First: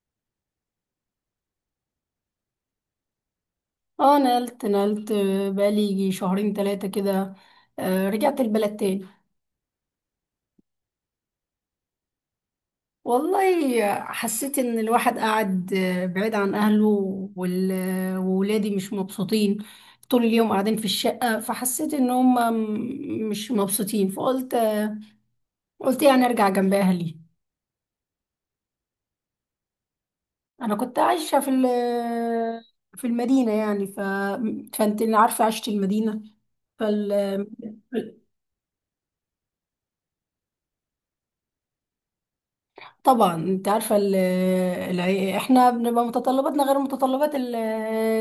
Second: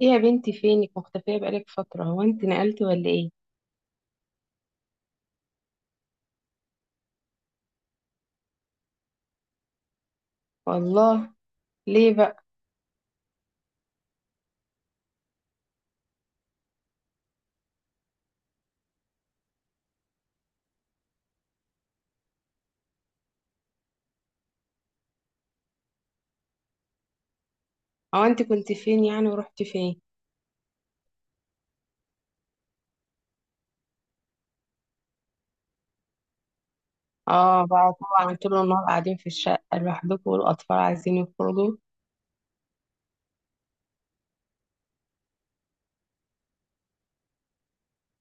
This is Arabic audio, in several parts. ايه يا بنتي، فينك مختفية بقالك فترة؟ هو انت نقلتي ولا ايه؟ اه نقلت نقلت، بقالي يجي شهرين ثلاثة كده. رجعت البلد تاني. والله. ليه بقى؟ والله حسيت ان الواحد قاعد بعيد عن اهله، وولادي مش مبسوطين طول اليوم قاعدين في الشقة، فحسيت ان هم مش مبسوطين فقلت قلت يعني ارجع جنب اهلي. هو انت كنت فين يعني ورحتي فين؟ انا كنت عايشة في في المدينة يعني فانت عارفة عشت المدينة، فال اه بقى. طبعا طول النهار قاعدين في الشقة لوحدكم والاطفال عايزين يخرجوا. طبعا انت عارفه احنا بنبقى متطلباتنا غير متطلبات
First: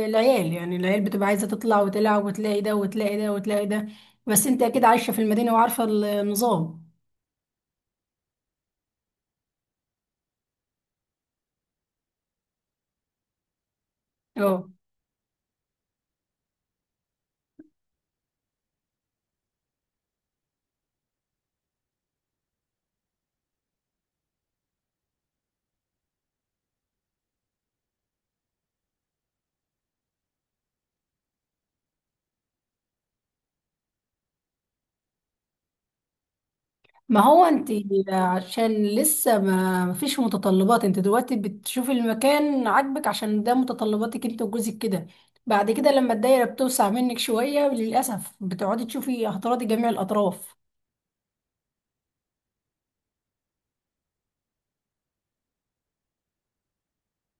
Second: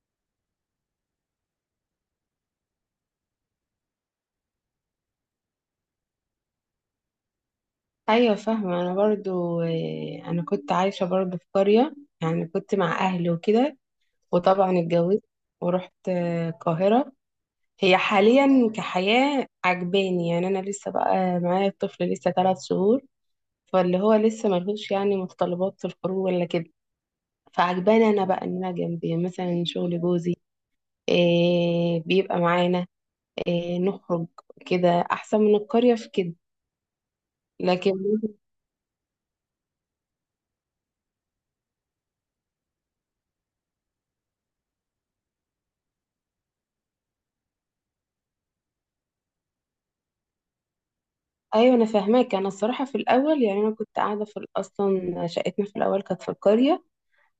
العيال، يعني العيال بتبقى عايزه تطلع وتلعب وتلاقي ده وتلاقي ده وتلاقي ده، بس انت اكيد عايشه في المدينه وعارفه النظام. ايوه فاهمة، انا برضو انا كنت عايشة برضو في قرية، يعني كنت مع اهلي وكده، اه وطبعا اتجوزت ورحت القاهرة. هي حاليا كحياة عجباني، يعني انا لسه بقى معايا الطفل لسه 3 شهور، فاللي هو لسه ملهوش يعني متطلبات في الخروج ولا كده. فعجباني انا بقى ان انا جنب مثلا شغل جوزي، إيه بيبقى معانا، إيه نخرج، كده احسن من القرية في كده، ما هو انت، لكن عشان لسه ما فيش متطلبات، انت دلوقتي بتشوفي المكان عاجبك عشان ده متطلباتك انت وجوزك كده، بعد كده لما الدايره بتوسع منك شويه للاسف بتقعدي تشوفي هتراضي جميع الاطراف. ايوه انا فاهماك. انا الصراحه في الاول، يعني انا كنت قاعده في اصلا شقتنا في الاول كانت في القريه.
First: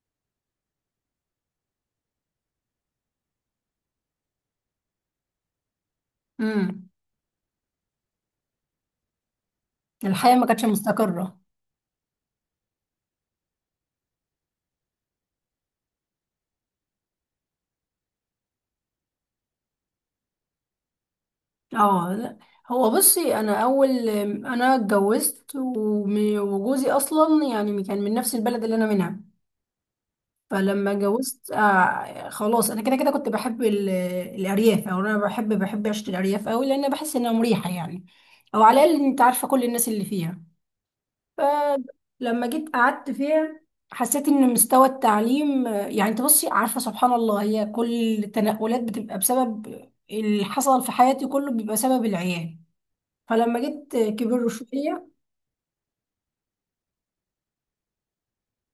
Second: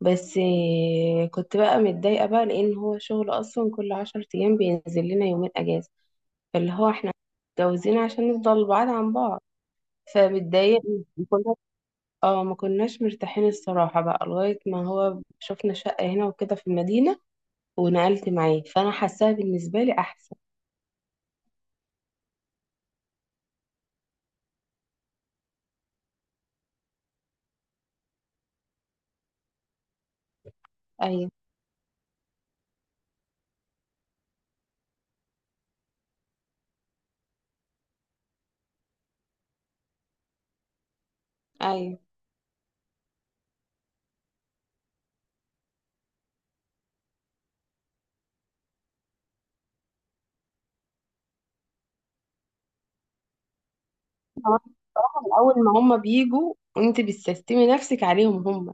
بس إيه، كنت بقى متضايقه بقى، لان هو شغل اصلا كل 10 ايام بينزل لنا 2 اجازه، فاللي امم، هو احنا متجوزين عشان نفضل بعاد عن بعض، الحياه ما كانتش فمتضايقه. مستقره. اه ما كناش مرتاحين الصراحة بقى، لغاية ما هو شفنا شقة هنا وكده في المدينة، ونقلت معاه فأنا حاساها بالنسبة لي أحسن. اه لا، هو بصي انا اول انا اتجوزت وجوزي اصلا يعني كان من نفس البلد اللي انا منها، فلما أيوة. اتجوزت آه خلاص انا كده كده كنت بحب الارياف، او انا بحب عيشه الارياف قوي لان بحس انها مريحه يعني، او على الاقل انت عارفه كل الناس اللي فيها. أيوة فلما جيت قعدت فيها حسيت ان مستوى التعليم يعني انت بصي عارفه سبحان الله، هي كل التنقلات بتبقى بسبب اللي حصل في حياتي، كله بيبقى سبب العيال. فلما جيت كبر كمان، شويه، الصراحة من أول ما هما بيجوا أنت بتستسلمي نفسك عليهم هما.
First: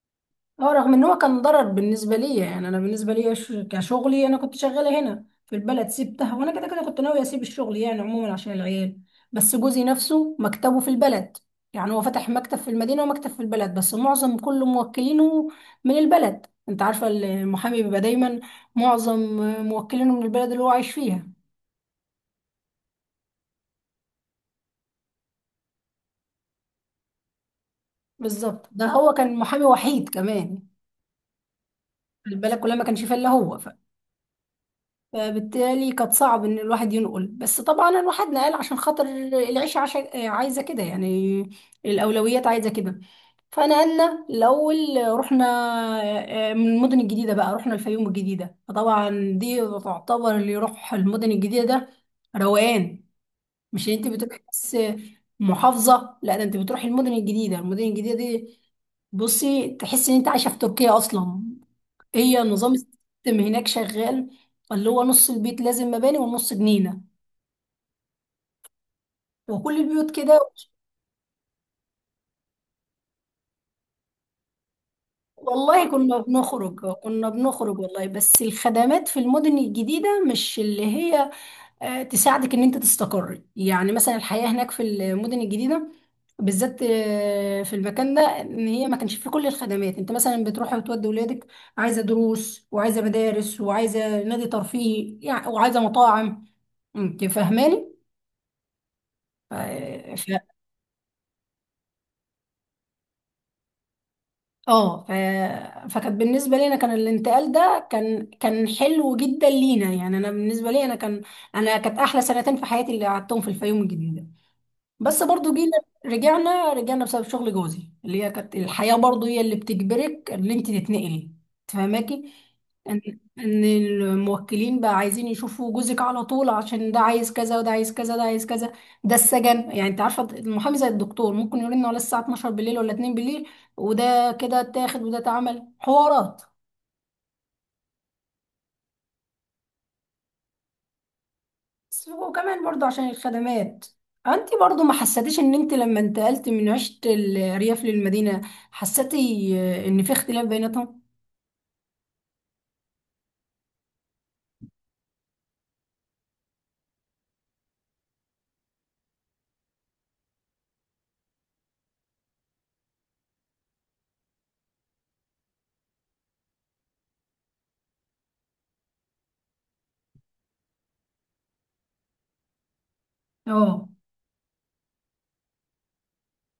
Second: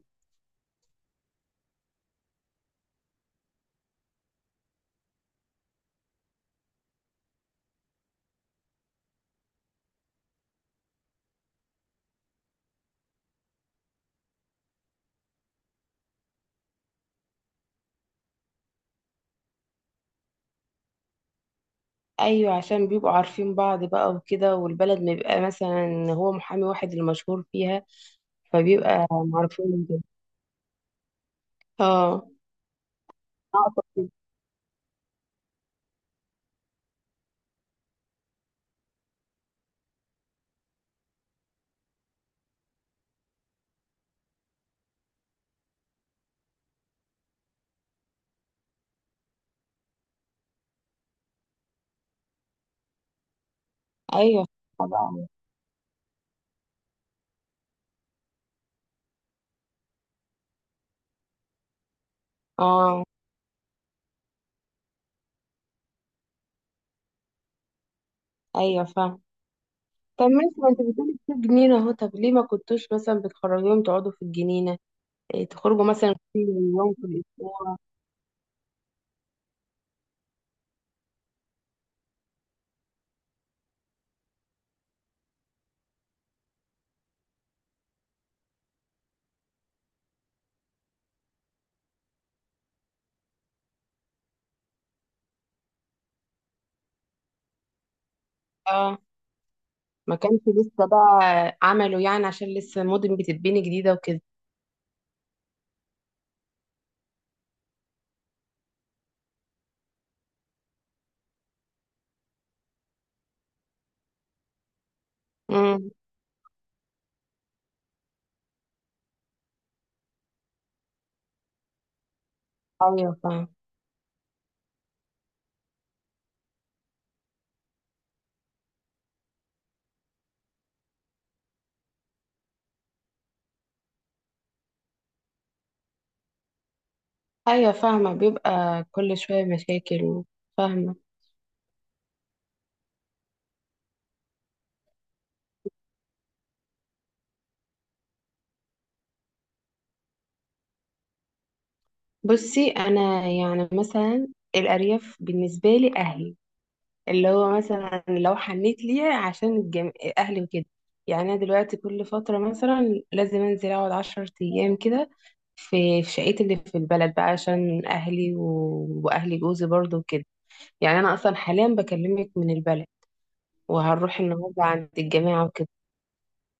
اه رغم ان هو كان ضرر بالنسبه لي، يعني انا بالنسبه لي كشغلي انا كنت شغاله هنا في البلد سبتها، وانا كده كده كنت ناويه اسيب الشغل يعني عموما عشان العيال، بس جوزي نفسه مكتبه في البلد، يعني هو فتح مكتب في المدينه ومكتب في البلد بس معظم كل موكلينه من البلد. انت عارفه المحامي بيبقى دايما معظم موكلينه من البلد اللي هو عايش فيها. أيوة، عشان بيبقوا عارفين بعض بقى وكده، والبلد ما بيبقى مثلا هو محامي واحد المشهور فيها، بالظبط، ده فبيبقى هو كان محامي معروفين من كده. وحيد كمان، اه، البلد كلها ما كانش فيها الا هو، أقصد كده. فبالتالي كانت صعب ان الواحد ينقل، بس طبعا الواحد نقل عشان خاطر العيشة عايزة كده يعني، الاولويات عايزة كده. فنقلنا الاول، رحنا من المدن الجديدة بقى، رحنا الفيوم الجديدة. فطبعا دي تعتبر، اللي يروح المدن الجديدة ده روقان، مش انت بتروحي أيوة بس بقى. محافظة، لا ده انت بتروحي المدن الجديدة. المدن الجديدة دي بصي تحسي ان انت عايشة في تركيا اصلا، هي نظام اه. السيستم هناك شغال، اللي هو نص البيت لازم مباني ونص جنينة، أيوة فاهمة. وكل البيوت طب كده. ماشي، ما انت بتقولي في جنينة اهو، طب ليه ما كنتوش مثلا بتخرجيهم تقعدوا في الجنينة، إيه تخرجوا والله مثلا كنا كل بنخرج، يوم في كنا الأسبوع؟ بنخرج والله، بس الخدمات في المدن الجديدة مش اللي هي تساعدك ان انت تستقر، يعني مثلا الحياة هناك في المدن الجديدة بالذات في المكان ده، ان هي ما كانش فيه كل الخدمات، انت مثلا بتروحي وتودي ولادك، عايزة دروس وعايزة مدارس وعايزة نادي ترفيهي يعني وعايزة مطاعم، انت فاهماني. اه، ما ف- كانش لسه بقى عملوا يعني، عشان لسه المدن بتتبني جديدة وكده. اه فكانت بالنسبه لي انا كان الانتقال ده كان كان حلو جدا لينا، يعني انا بالنسبه لي انا كان، انا كانت احلى سنتين في حياتي اللي قعدتهم في الفيوم الجديده. بس برضو جينا امم، رجعنا، رجعنا بسبب شغل جوزي، اللي هي كانت الحياة برضو هي اللي بتجبرك ان انت تتنقلي، تفهماكي ان ايوه فاهمة. ان الموكلين بقى عايزين يشوفوا جوزك على طول، عشان ده عايز كذا وده عايز كذا ده عايز كذا. ده السجن، يعني انت عارفة المحامي زي الدكتور ممكن يقول لنا ولا الساعة 12 بالليل ولا 2 بالليل، وده كده اتاخد وده اتعمل حوارات. ايوه فاهمة، بيبقى كل شوية مشاكل، فاهمة. بس وكمان برضو عشان الخدمات، انت برضو ما حسيتيش ان انت لما انتقلت من عشت الريف للمدينة حسيتي ان في اختلاف بيناتهم؟ بصي انا يعني مثلا، الأرياف بالنسبة لي أهلي، اللي هو مثلا لو حنيت ليها عشان اهلي وكده. يعني انا دلوقتي كل فتره مثلا لازم انزل اقعد 10 ايام كده في شقتي اللي في البلد بقى، عشان اهلي واهلي جوزي برضو وكده. يعني انا اصلا حاليا بكلمك من البلد، اه، وهنروح النهارده عند الجماعه وكده.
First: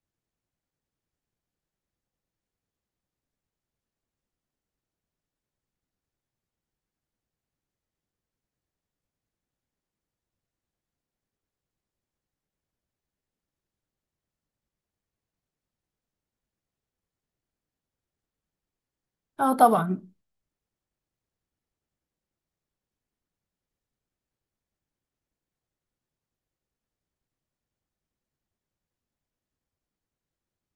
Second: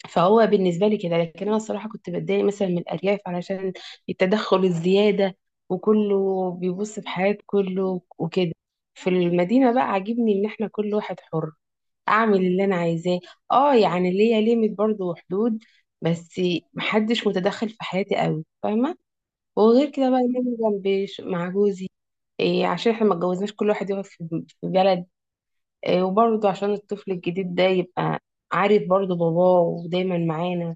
فهو بالنسبه لي كده، لكن انا الصراحه كنت بتضايق مثلا من الارياف، علشان التدخل الزياده وكله بيبص في حياه كله وكده. في المدينه بقى عاجبني ان احنا كل واحد حر، اعمل اللي انا عايزاه. اه يعني ليا ليميت برضو وحدود، بس محدش متدخل في حياتي قوي، فاهمه. اه وغير طبعا، كده بقى ان انا جنبي مع جوزي، إيه عشان احنا ما اتجوزناش كل واحد يقعد في في بلد، إيه وبرضو عشان الطفل الجديد ده يبقى عارف برضو باباه ودايما معانا،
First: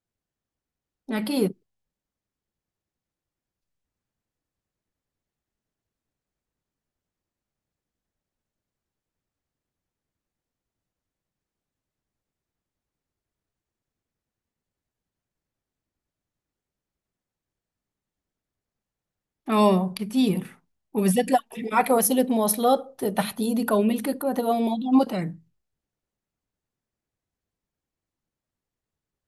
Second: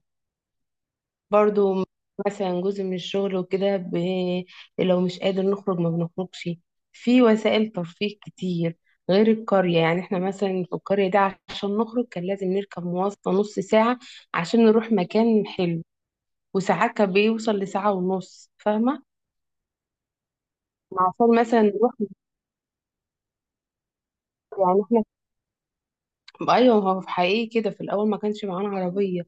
اكيد، برضو. مثلا جزء من الشغل وكده لو مش قادر نخرج ما بنخرجش، في وسائل ترفيه كتير غير القرية. يعني احنا مثلا في القرية دي عشان نخرج كان لازم نركب مواصلة نص ساعة عشان نروح مكان حلو، وساعات كان بيوصل لساعة ونص، فاهمة؟ اه كتير. وبالذات لو عشان مثلا مش معاكي نروح، وسيلة مواصلات تحت ايدك او ملكك هتبقى يعني الموضوع احنا متعب. ايوه، هو في حقيقي كده في الاول ما كانش معانا عربيه،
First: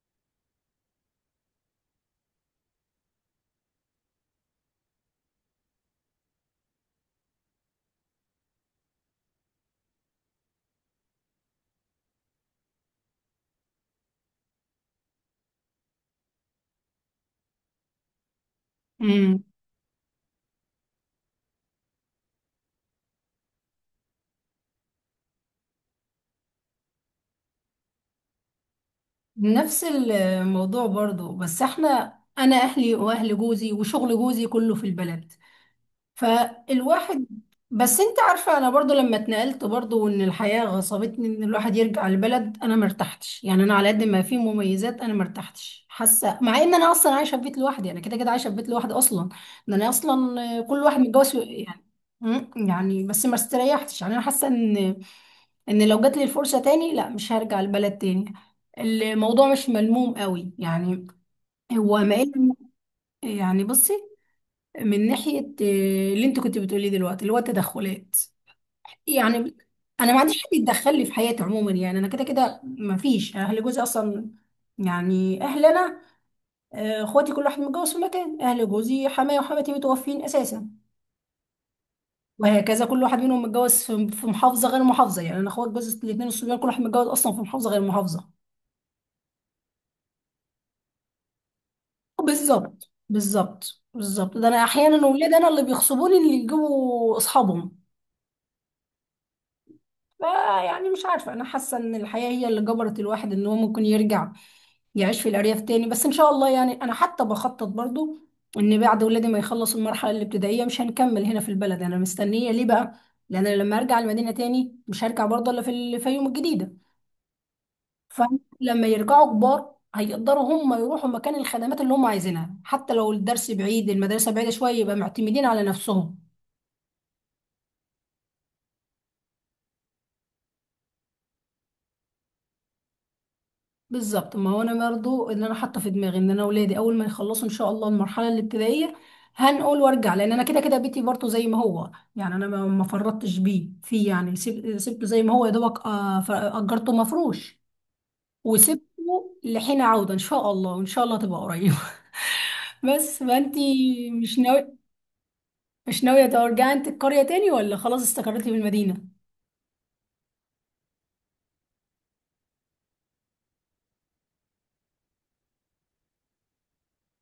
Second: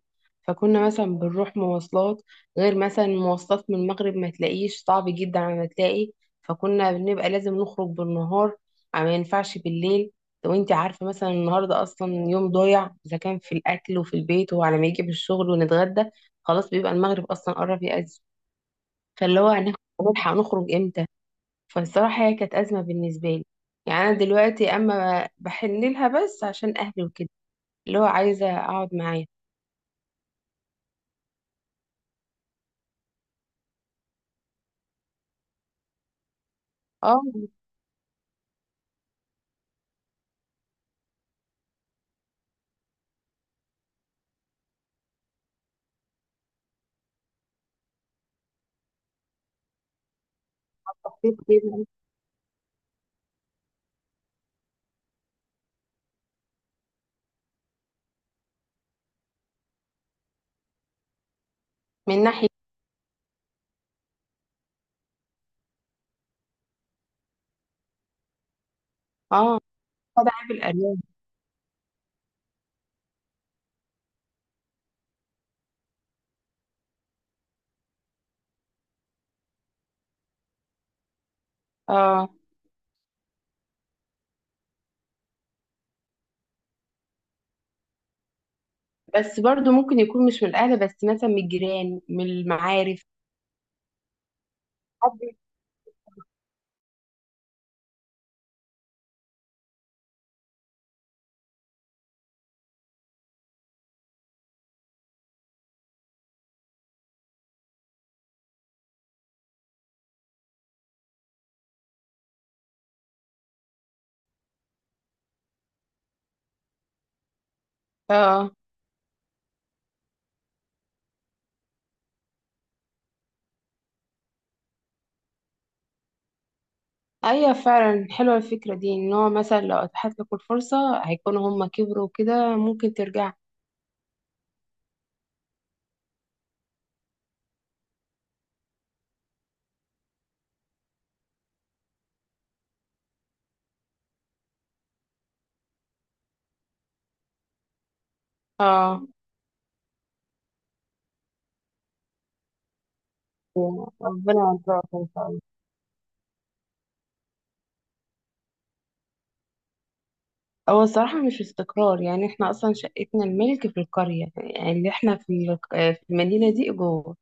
فكنا مثلا بنروح مواصلات، غير مثلا مواصلات من المغرب ما تلاقيش، صعب جدا على ما تلاقي، فكنا بنبقى لازم نخرج بالنهار ما ينفعش بالليل. لو انت عارفه مثلا النهارده اصلا يوم ضايع، اذا كان في الاكل وفي البيت وعلى ما يجي بالشغل ونتغدى، خلاص بيبقى المغرب اصلا قرب يأذن، فاللي امم، هو هنلحق نخرج امتى؟ فالصراحه هي كانت ازمه بالنسبه لي. يعني انا دلوقتي اما بحن لها بس عشان اهلي وكده، اللي هو عايزة أقعد معاه. نفس الموضوع برضو، بس احنا انا اهلي واهل جوزي وشغل جوزي كله في البلد، اه فالواحد، بس انت عارفة انا برضو لما اتنقلت برضو وان الحياة غصبتني ان الواحد يرجع البلد انا مرتحتش، يعني انا على قد ما في مميزات انا مرتحتش حاسة، مع ان انا اصلا عايشة في بيت لوحدي، انا كده كده عايشة في بيت لوحدي اصلا، ان انا اصلا كل واحد متجوز حسيت يعني، كده، يعني بس ما استريحتش. يعني انا حاسة ان ان لو جات لي الفرصة تاني لا، مش هرجع البلد تاني. الموضوع مش ملموم قوي يعني، هو ما من ناحية. إلا- يعني بصي، من ناحية اللي انت كنت بتقوليه دلوقتي اللي هو التدخلات، يعني اه انا ما طبعا، عنديش حد عيب يتدخل القرايب. لي في حياتي عموما، يعني انا كده كده ما فيش اهل جوزي اصلا، يعني اهل انا اخواتي كل واحد متجوز في مكان، اهل جوزي حماية وحماتي متوفين اساسا، اه وهكذا كل واحد منهم متجوز في محافظة غير محافظة، يعني انا اخوات جوزي الاثنين الصبيان كل واحد متجوز اصلا في محافظة غير محافظة. بس برضو ممكن يكون مش من الأهل، بس مثلا من الجيران من بالظبط المعارف، بالظبط بالظبط، ده انا احيانا حد. اولاد انا اللي بيغصبوني اللي يجيبوا اصحابهم. آه يعني مش عارفة، أنا حاسة إن الحياة هي اللي جبرت الواحد إن هو ممكن يرجع يعيش في الأرياف تاني، بس إن شاء الله يعني أنا حتى بخطط برضو إن بعد ولادي ما يخلصوا المرحلة الابتدائية مش هنكمل هنا في البلد. أنا مستنية ليه بقى؟ لأن أنا لما أرجع المدينة تاني مش هرجع برضه إلا في الفيوم الجديدة. اه. فلما يرجعوا كبار هيقدروا هم يروحوا مكان الخدمات اللي هم عايزينها، حتى لو الدرس بعيد المدرسة بعيدة شوية يبقى معتمدين على نفسهم. أيوة فعلا حلوة الفكرة دي، إن هو مثلا لو أتاحت لك الفرصة هيكونوا هما كبروا كده، ممكن ترجع. بالظبط، ما هو انا برضو اللي انا حاطه في دماغي ان انا اولادي اول ما يخلصوا ان شاء الله المرحله الابتدائيه هنقول وارجع، لان انا كده كده بيتي برضو زي ما هو، يعني انا ما فرطتش بيه فيه، يعني سبته زي ما هو يا دوبك اجرته مفروش، وسبته اه، لحين عوده ان شاء الله، وان شاء الله تبقى قريب. بس ما انتي ربنا مش ناوي، يرزقك إن شاء الله. مش ناويه ترجعي انت القريه تاني، ولا خلاص استقريتي في المدينه؟ هو الصراحة مش استقرار، يعني احنا أصلا شقتنا الملك في القرية، يعني اللي احنا في في المدينة دي إيجار.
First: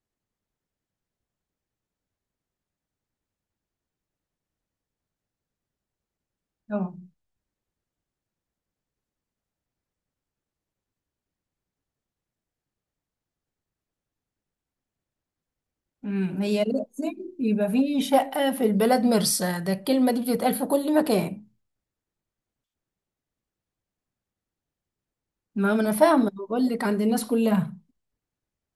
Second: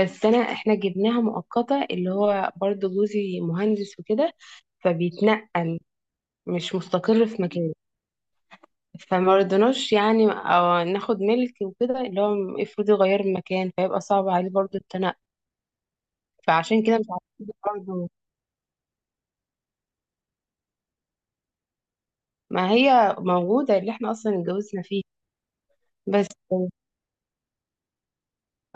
بس انا احنا جبناها مؤقتة، اللي هو برضو جوزي مهندس وكده فبيتنقل، مش اه، مستقر في مكان، فما رضناش يعني أو ناخد ملك وكده، اللي هو افرض يغير المكان فيبقى صعب عليه برضو التنقل، امم، هي فعشان كده مش لازم عارفين. يبقى في برضو شقه في البلد، مرسى، ده الكلمه دي بتتقال في كل مكان. ما هي موجودة اللي احنا اصلا اتجوزنا فيه، ما انا بس. فاهمه، بقول لك عند الناس كلها.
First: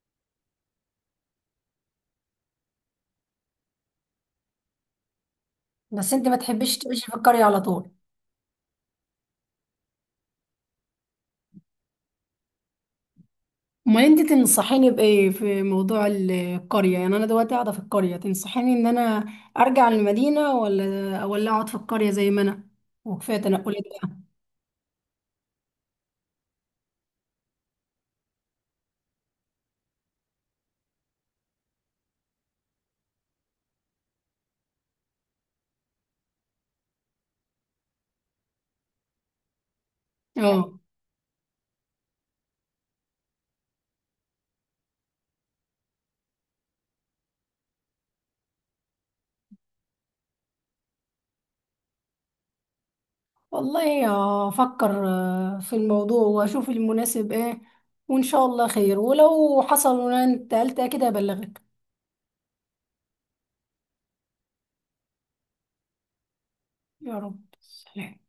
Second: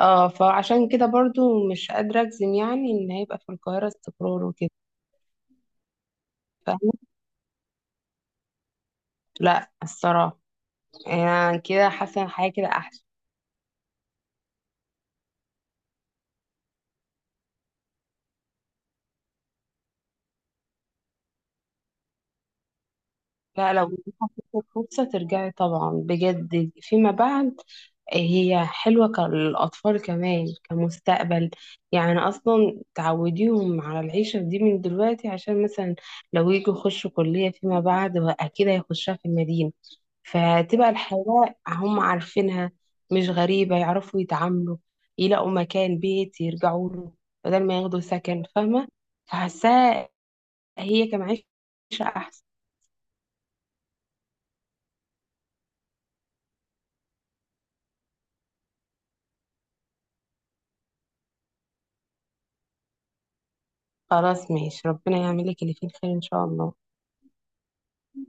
اه فعشان كده برضو مش قادرة اجزم يعني ان هيبقى في القاهرة استقرار وكده، بس انت ما تحبيش فاهمة؟ تعيشي في القريه على طول؟ لا الصراحة، يعني كده حاسة إن حاجة كده احسن. امال انت تنصحيني بايه في موضوع القريه، يعني انا دلوقتي قاعده في القريه، تنصحيني ان انا ارجع المدينه، ولا اقعد في القريه زي ما انا، وكفايه لا، تنقلات لو بقى؟ جاتلك فرصة ترجعي طبعا بجد فيما بعد، هي حلوة للأطفال كمان، كمستقبل. يعني أصلا تعوديهم على العيشة دي من دلوقتي، عشان مثلا لو يجوا يخشوا كلية فيما بعد أكيد هيخشها في المدينة، اه، فتبقى الحياة هم عارفينها، مش غريبة، يعرفوا يتعاملوا، يلاقوا مكان بيت يرجعوا له بدل ما ياخدوا سكن، فاهمة؟ فحاساها هي كمعيشة أحسن. والله افكر في الموضوع واشوف المناسب ايه، وان شاء الله خير، ولو حصل وانا انتقلت كده ابلغك. خلاص ماشي، ربنا يعمل لك اللي فيه الخير ان شاء الله. يا رب. سلام.